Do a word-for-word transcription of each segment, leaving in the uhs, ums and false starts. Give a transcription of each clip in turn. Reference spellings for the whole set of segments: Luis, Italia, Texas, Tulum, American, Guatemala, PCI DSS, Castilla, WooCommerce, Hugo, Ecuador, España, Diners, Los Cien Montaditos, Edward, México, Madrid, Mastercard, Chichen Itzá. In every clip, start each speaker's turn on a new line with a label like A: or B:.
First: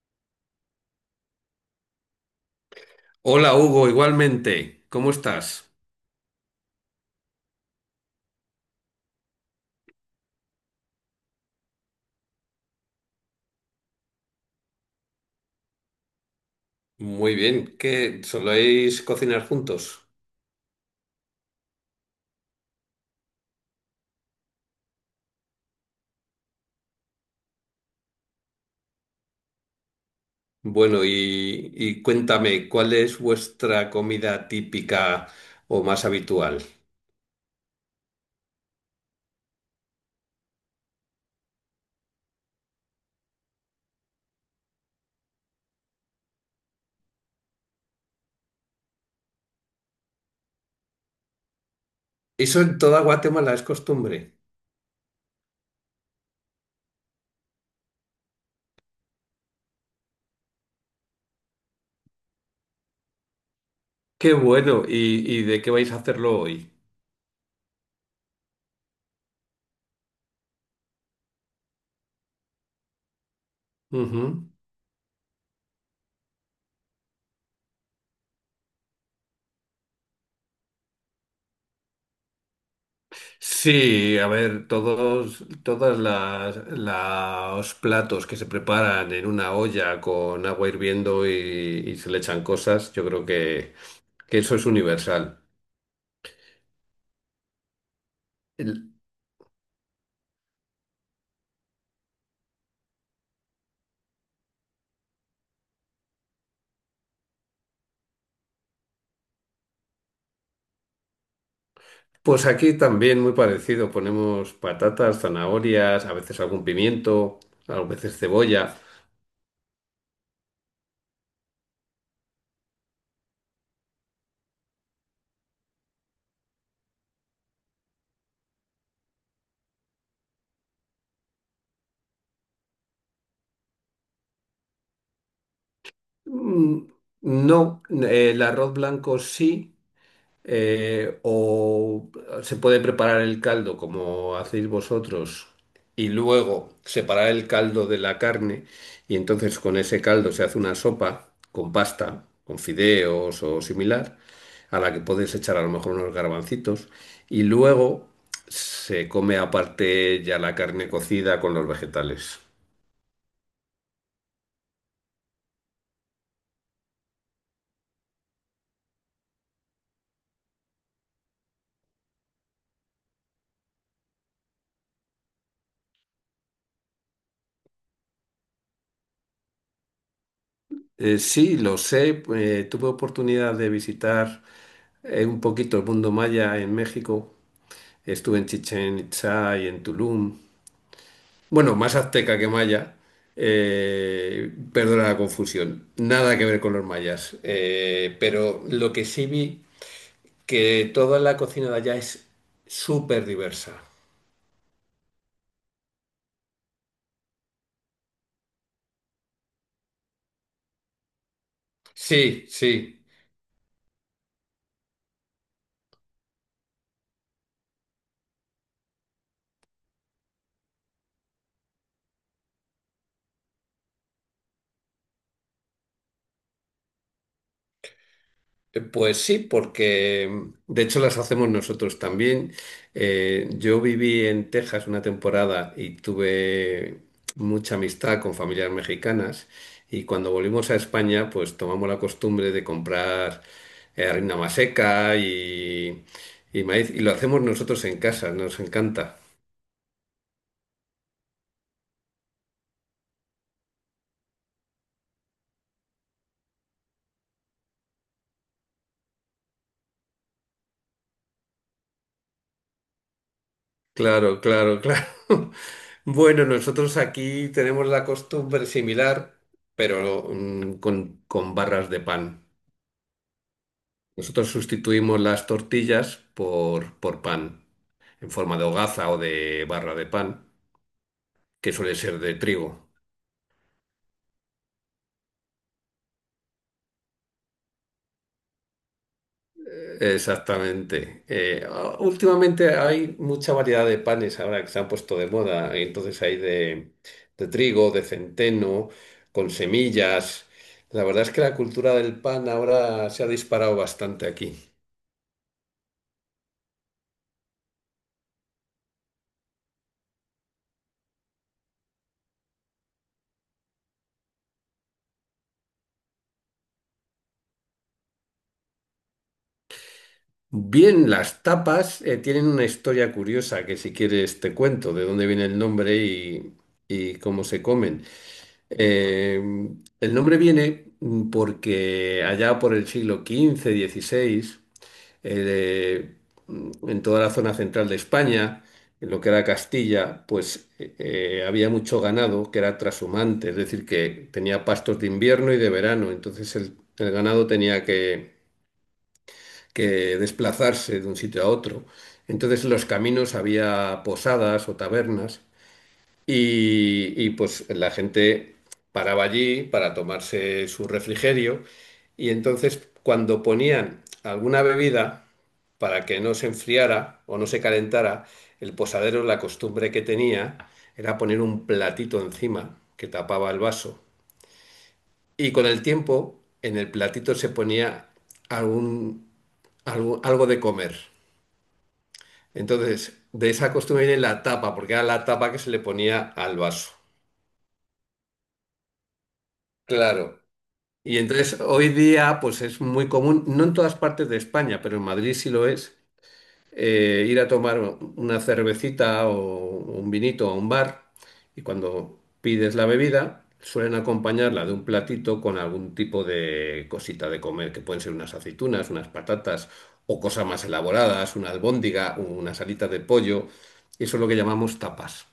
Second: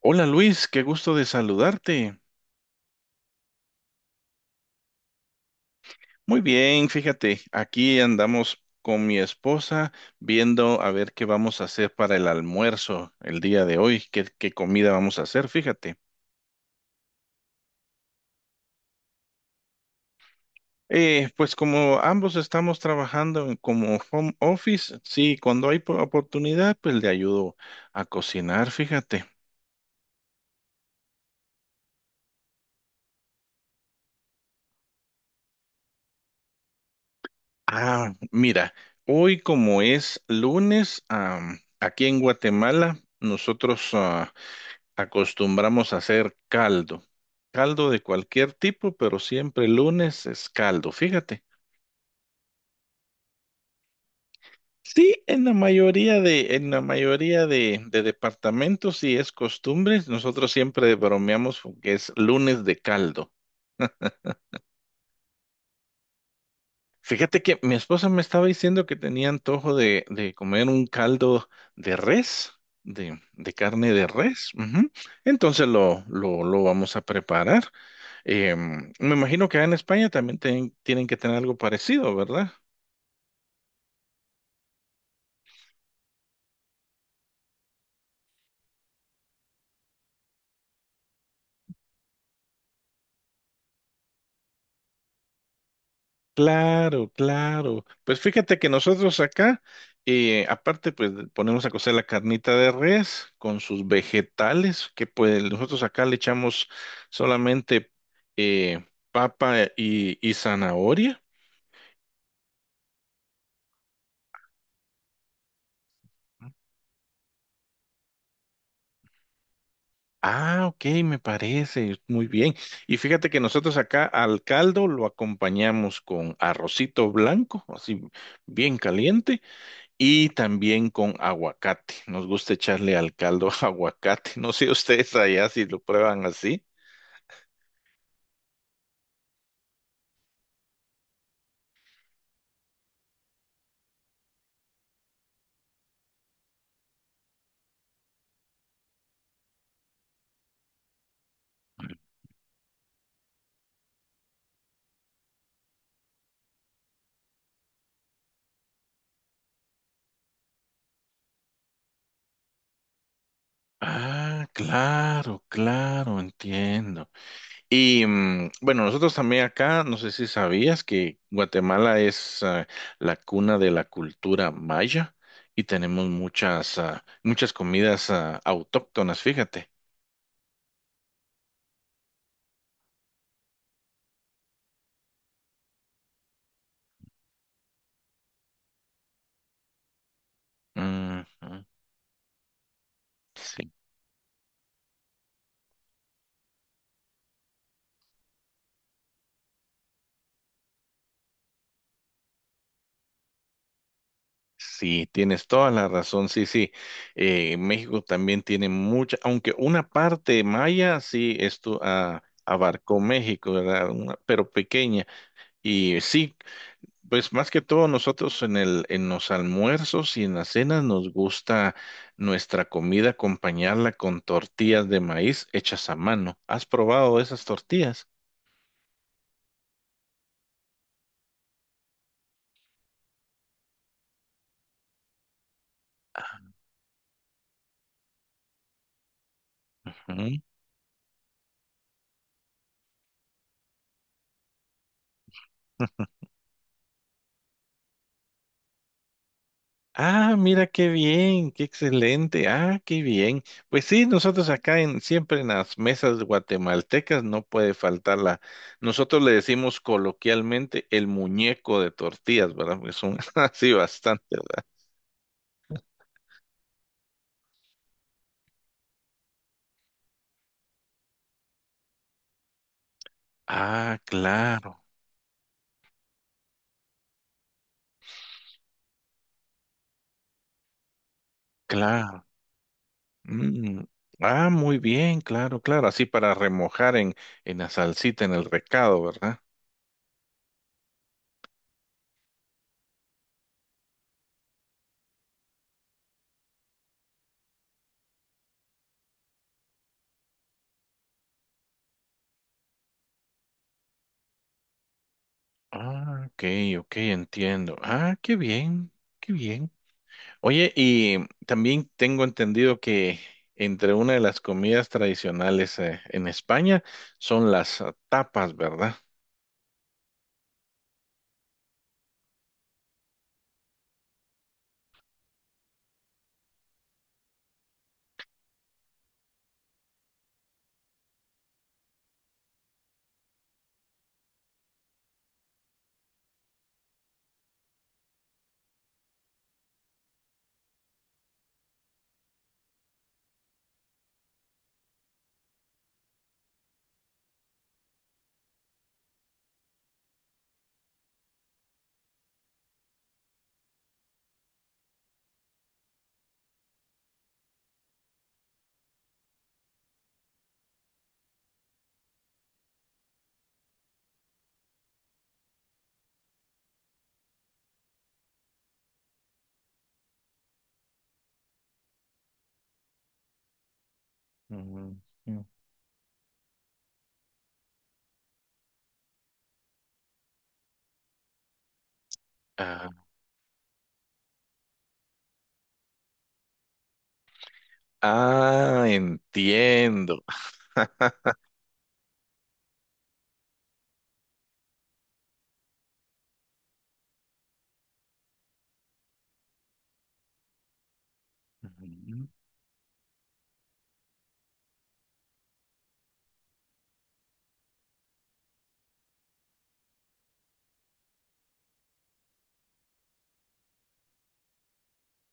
A: Hola Luis, qué gusto de saludarte.
B: Hola Hugo, igualmente. ¿Cómo estás?
A: Muy bien, fíjate, aquí andamos con mi esposa viendo a ver qué vamos a hacer para el almuerzo el día de hoy, qué, qué comida vamos a hacer, fíjate.
B: Muy bien, ¿qué soléis cocinar juntos?
A: Eh, pues como ambos estamos trabajando en- como home office, sí, cuando hay po- oportunidad, pues le ayudo a cocinar, fíjate.
B: Bueno, y, y cuéntame, ¿cuál es vuestra comida típica o más habitual?
A: Ah, mira, hoy como es lunes, am, aquí en Guatemala, nosotros ah, acostumbramos a hacer caldo. Caldo de cualquier tipo, pero siempre el lunes es caldo. Fíjate.
B: Eso en toda Guatemala es costumbre.
A: Sí, en la mayoría de, en la mayoría de de departamentos sí es costumbre. Nosotros siempre bromeamos con que es lunes de caldo.
B: Qué bueno. ¿Y, y de qué vais a hacerlo hoy?
A: Fíjate que mi esposa me estaba diciendo que tenía antojo de, de comer un caldo de res, de, de carne de
B: Ujú.
A: res. Ujú. Entonces lo, lo, lo vamos a preparar. Em, me imagino que en España también ten- tienen que tener algo parecido, ¿verdad?
B: Sí, a ver, todos, todas las, los platos que se preparan en una olla con agua hirviendo y, y se le echan cosas, yo creo que, que eso es universal.
A: Claro, claro. Pues fíjate que
B: El-
A: nosotros acá, eh, aparte, pues ponemos a cocer la carnita de res con sus vegetales, que pues nosotros acá le echamos solamente eh, papa y, y zanahoria.
B: Pues aquí también muy parecido, ponemos patatas, zanahorias, a veces algún pimiento, a veces cebolla.
A: Ah, ok, me parece, muy bien. Y fíjate que nosotros acá al caldo lo acompañamos con arrocito blanco, así bien caliente. Y también con aguacate. Nos gusta echarle al caldo aguacate. No sé ustedes allá si lo prueban así.
B: Mm, No, eh, el arroz blanco sí. eh, o se puede preparar el caldo como hacéis vosotros y luego separar el caldo de la carne y entonces con ese caldo se hace una sopa con pasta, con fideos o similar, a la que podéis echar a lo mejor unos garbancitos y luego se come aparte ya la carne cocida con los vegetales.
A: Ah, claro, claro, entiendo. Y mm, bueno, nosotros también acá, no sé si sabías que Guatemala es ah, la cuna de la cultura maya y tenemos muchas, ah, muchas comidas ah, autóctonas, fíjate.
B: Eh, sí, lo sé, eh, tuve oportunidad de visitar eh, un poquito el mundo maya en México. Estuve en Chichen Itzá y en Tulum.
A: Ujú,
B: Bueno, más azteca que maya.
A: sí.
B: Eh, perdona la confusión. Nada que ver con los mayas. Eh, pero lo que sí vi, que toda la cocina de allá es súper diversa.
A: Sí, tienes toda la razón, sí, sí. Eh, México también tiene mucha, aunque una parte maya, sí, esto ah,
B: Sí,
A: abarcó
B: sí.
A: México, ¿verdad? Una- pero pequeña. Y sí, pues más que todo nosotros en el, en los almuerzos y en las cenas nos gusta nuestra comida acompañarla con tortillas de maíz hechas a mano. ¿Has probado esas tortillas?
B: Eh, Pues sí, porque mm, de hecho las hacemos nosotros también. Eh, yo viví en Texas una temporada y tuve mucha amistad con familias mexicanas y cuando
A: Ujú.
B: volvimos a España pues tomamos la costumbre de comprar eh, harina maseca y, y maíz y lo hacemos nosotros en casa, nos encanta.
A: Ah, mira qué bien, qué excelente. Ah, qué bien. Pues sí, nosotros acá en siempre en las mesas guatemaltecas no puede faltar la. Nosotros le decimos coloquialmente el muñeco de tortillas, ¿verdad? Porque son así bastante,
B: Claro,
A: ¿verdad?
B: claro, claro. Bueno, nosotros aquí tenemos la costumbre similar, pero mm, con con barras de pan.
A: Ah,
B: Nosotros
A: claro,
B: sustituimos las tortillas por, por pan, en forma de hogaza o de barra de pan, que suele ser
A: claro.
B: de trigo.
A: Mm. Ah, muy bien, claro, claro. Así para remojar en en la salsita, en el recado, ¿verdad?
B: Exactamente. Eh, ah, últimamente hay mucha variedad de panes ahora que se han puesto de moda. y Entonces hay de, de trigo, de centeno, con semillas. La verdad es que la cultura del pan ahora se ha disparado bastante aquí.
A: Ah, ok, ok, entiendo. Ah, qué bien, qué bien. Oye, y también tengo entendido que entre una de las comidas tradicionales eh, en España son las ah, tapas, ¿verdad?
B: Bien, las tapas eh, tienen una historia curiosa que si quieres te cuento de dónde viene el nombre y, y cómo se comen. Eh, el nombre viene mm, porque allá por el siglo quince, dieciséis, eh, mm, en toda la zona central de España, en lo que era Castilla, pues eh, eh, había mucho ganado que era trashumante, es decir, que tenía pastos de invierno y de verano, entonces el el ganado tenía que que desplazarse de un sitio a otro. Entonces en los caminos había posadas o tabernas y, y, pues la gente paraba allí para tomarse su refrigerio y entonces cuando ponían alguna bebida para que no se enfriara o no se calentara, el posadero la costumbre que tenía era poner un platito encima que tapaba el vaso,
A: Ujú, ujú.
B: y con el tiempo en el platito se ponía algún, algo algo de comer.
A: Ah,
B: Entonces, de esa costumbre viene la tapa, porque era la tapa que se le ponía al vaso.
A: ah, entiendo.
B: Claro. Y entonces hoy día, pues es muy común, no en todas partes de España, pero en Madrid sí lo es, eh, ir a tomar una cervecita o un vinito a un bar y
A: Ujú.
B: cuando pides la bebida suelen acompañarla de un platito con algún tipo de cosita de comer, que pueden ser unas aceitunas, unas patatas o cosas más elaboradas, una albóndiga, unas alitas de pollo. Eso es lo que llamamos tapas,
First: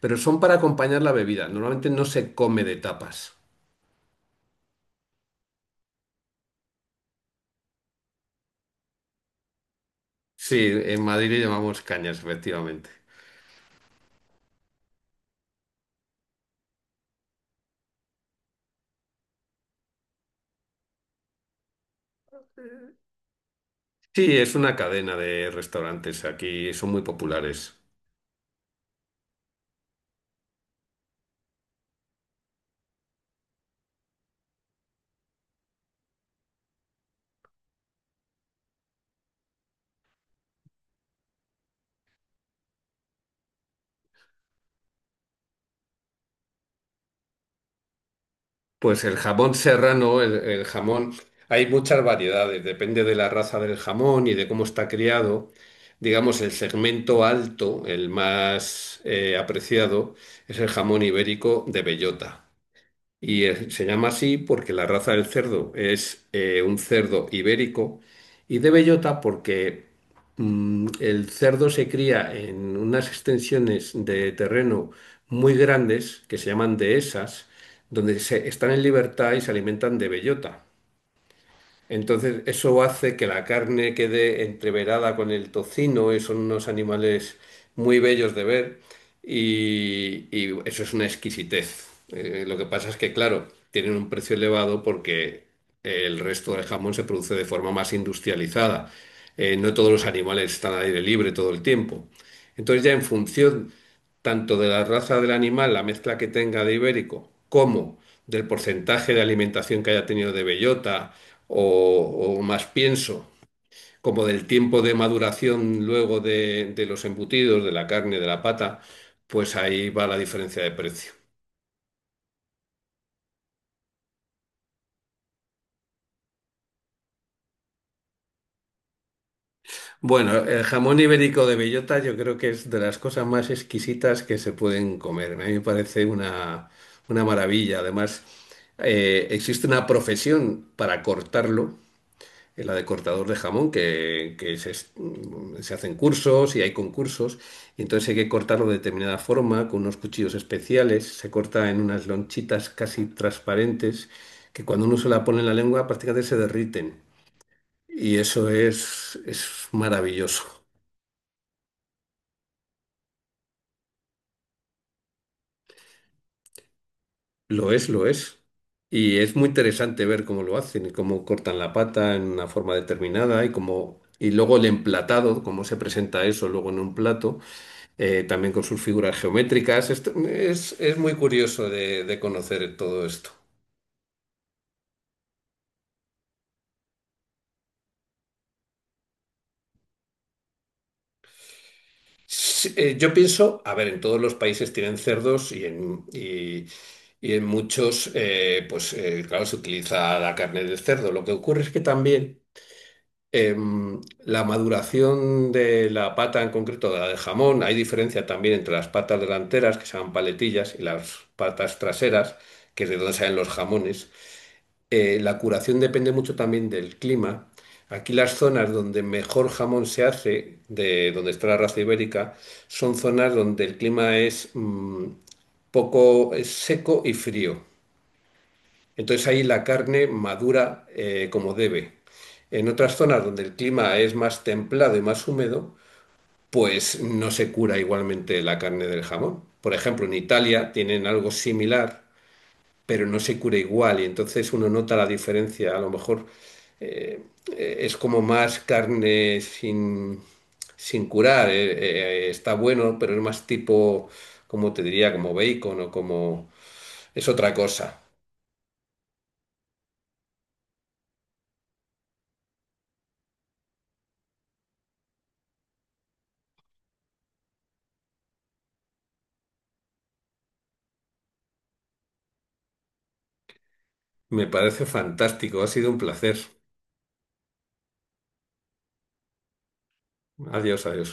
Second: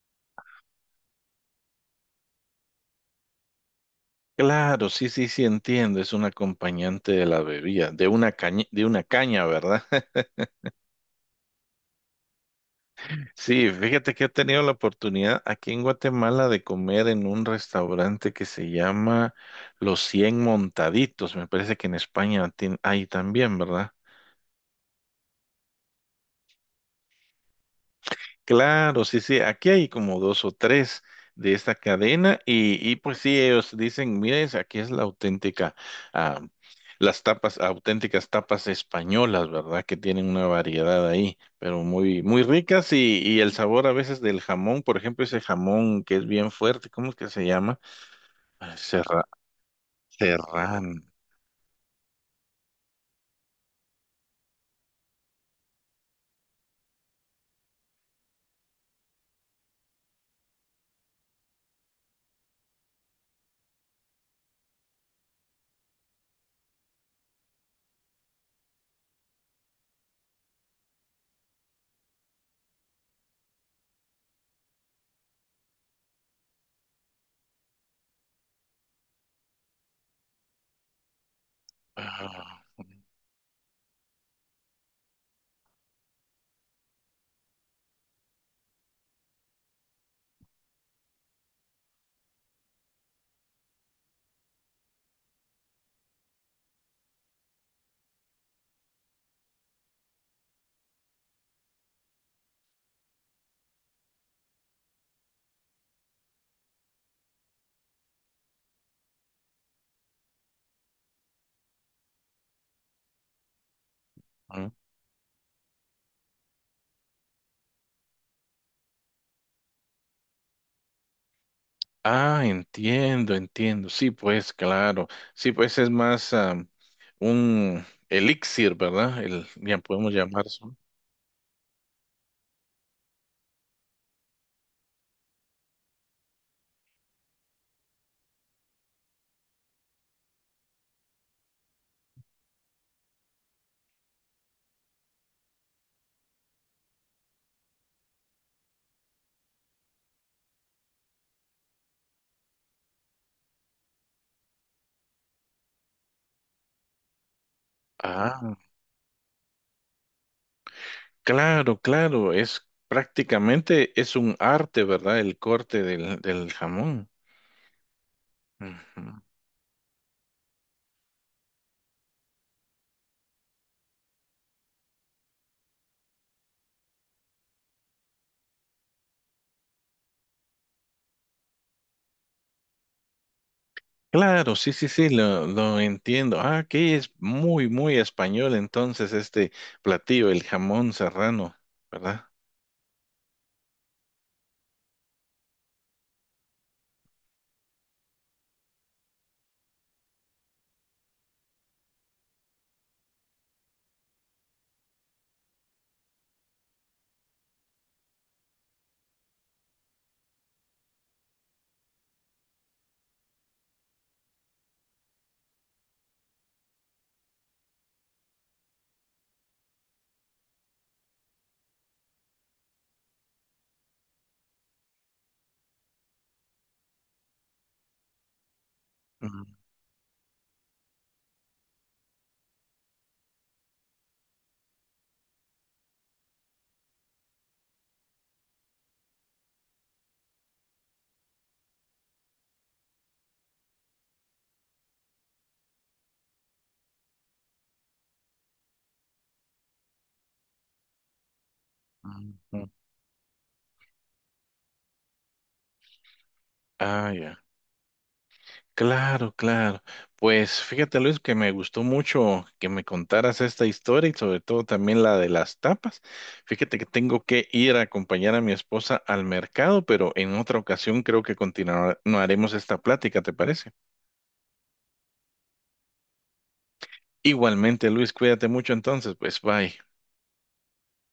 B: pero son para acompañar la bebida. Normalmente no se come de tapas.
A: Claro, sí, sí, sí, entiendo. Es un acompañante de la bebida, de una caña, de una caña, ¿verdad?
B: Sí, en Madrid le llamamos cañas, efectivamente.
A: Sí, fíjate que he tenido la oportunidad aquí en Guatemala de comer en un restaurante que se llama Los Cien Montaditos. Me parece que en España tien- hay también, ¿verdad?
B: Sí, es una cadena de restaurantes aquí, son muy populares.
A: Claro, sí, sí, aquí hay como dos o tres de esta cadena y, y pues sí, ellos dicen, miren, aquí es la auténtica, ah, las tapas, auténticas tapas españolas, ¿verdad? Que tienen una variedad ahí, pero muy, muy ricas y, y el sabor a veces del jamón, por ejemplo, ese jamón que es bien fuerte, ¿cómo es que se llama? Ah,
B: Pues el
A: Serra,
B: jamón serrano, el, el
A: serrano.
B: jamón, hay muchas variedades, depende de la raza del jamón y de cómo está criado. Digamos, el segmento alto, el más eh, apreciado, es el jamón ibérico de bellota. Y eh, se llama así porque la raza del cerdo es eh, un cerdo ibérico y de bellota porque mm, el cerdo se cría en unas extensiones de terreno muy grandes que se llaman dehesas, donde se, están en libertad y se alimentan de bellota. Entonces, eso hace que la carne quede entreverada con el tocino, y son unos animales muy bellos de ver, y, y eso es una exquisitez. Eh, lo que pasa es que, claro, tienen un precio elevado porque el resto del jamón se produce de forma más industrializada. Eh, no todos los animales están al aire libre todo el tiempo. Entonces, ya en función tanto de la raza del animal, la mezcla que tenga de ibérico, como del porcentaje de alimentación que haya tenido de bellota o, o más pienso, como del tiempo de maduración luego de, de los embutidos, de la carne, de la pata, pues ahí va la diferencia de precio.
A: Ah, entiendo, entiendo. Sí, pues claro. Sí, pues es más am, un elixir, ¿verdad? El, ya podemos
B: Bueno,
A: llamar
B: el
A: eso.
B: jamón ibérico de bellota yo creo que es de las cosas más exquisitas que se pueden comer. A mí me parece una, una maravilla. Además, eh, existe una profesión para cortarlo, la de cortador de jamón, que, que se, es- mm, se hacen cursos y hay concursos, y entonces hay que cortarlo de determinada forma, con unos cuchillos especiales, se corta en unas lonchitas casi transparentes, que cuando uno se la pone en la lengua prácticamente se derriten. Y eso
A: Ah,
B: es, es maravilloso.
A: claro, claro. Es prácticamente es un arte, ¿verdad? El corte del, del jamón.
B: Lo es, lo es. Y
A: Ujú.
B: es muy interesante ver cómo lo hacen y cómo cortan la pata en una forma determinada y cómo, y luego el emplatado, cómo se presenta eso luego en un plato. eh, también con sus figuras geométricas. Esto es, es muy curioso de, de conocer todo esto.
A: Claro, sí, sí, sí, lo, lo entiendo. Ah, que es muy, muy español entonces este platillo, el jamón serrano, ¿verdad?
B: Sí, eh, yo pienso, a ver, en todos los países tienen cerdos y en, y, y en muchos, eh, pues eh, claro, se utiliza la carne del cerdo. Lo que ocurre es que también em, la maduración de la pata, en concreto de la de jamón, hay diferencia también entre las patas delanteras, que se llaman paletillas, y las patas traseras, que es de donde salen los jamones. Eh, la curación depende mucho también del clima. Aquí las zonas donde mejor jamón se hace, de donde está la raza ibérica, son zonas donde el clima es mm, poco es seco y frío. Entonces ahí
A: Ujú,
B: la carne madura eh, como debe. En otras zonas donde el clima es más templado y más húmedo, pues no se cura igualmente la carne del jamón. Por ejemplo, en Italia tienen algo similar, pero no se cura igual y entonces uno nota la diferencia. A lo mejor eh, eh, es como más carne sin, sin curar, eh, eh, está
A: ujú.
B: bueno, pero es más tipo, como te diría, como bacon o como...
A: Ah,
B: es
A: ya.
B: otra cosa.
A: Claro, claro. Pues fíjate, Luis, que me gustó mucho que me contaras esta historia y sobre todo también la de las tapas. Fíjate que tengo que ir a acompañar a mi esposa al mercado, pero en otra ocasión creo que continuaremos esta plática, ¿te parece?
B: Me parece fantástico, ha sido un placer.
A: Igualmente, Luis, cuídate mucho entonces, pues bye.
B: Adiós, adiós.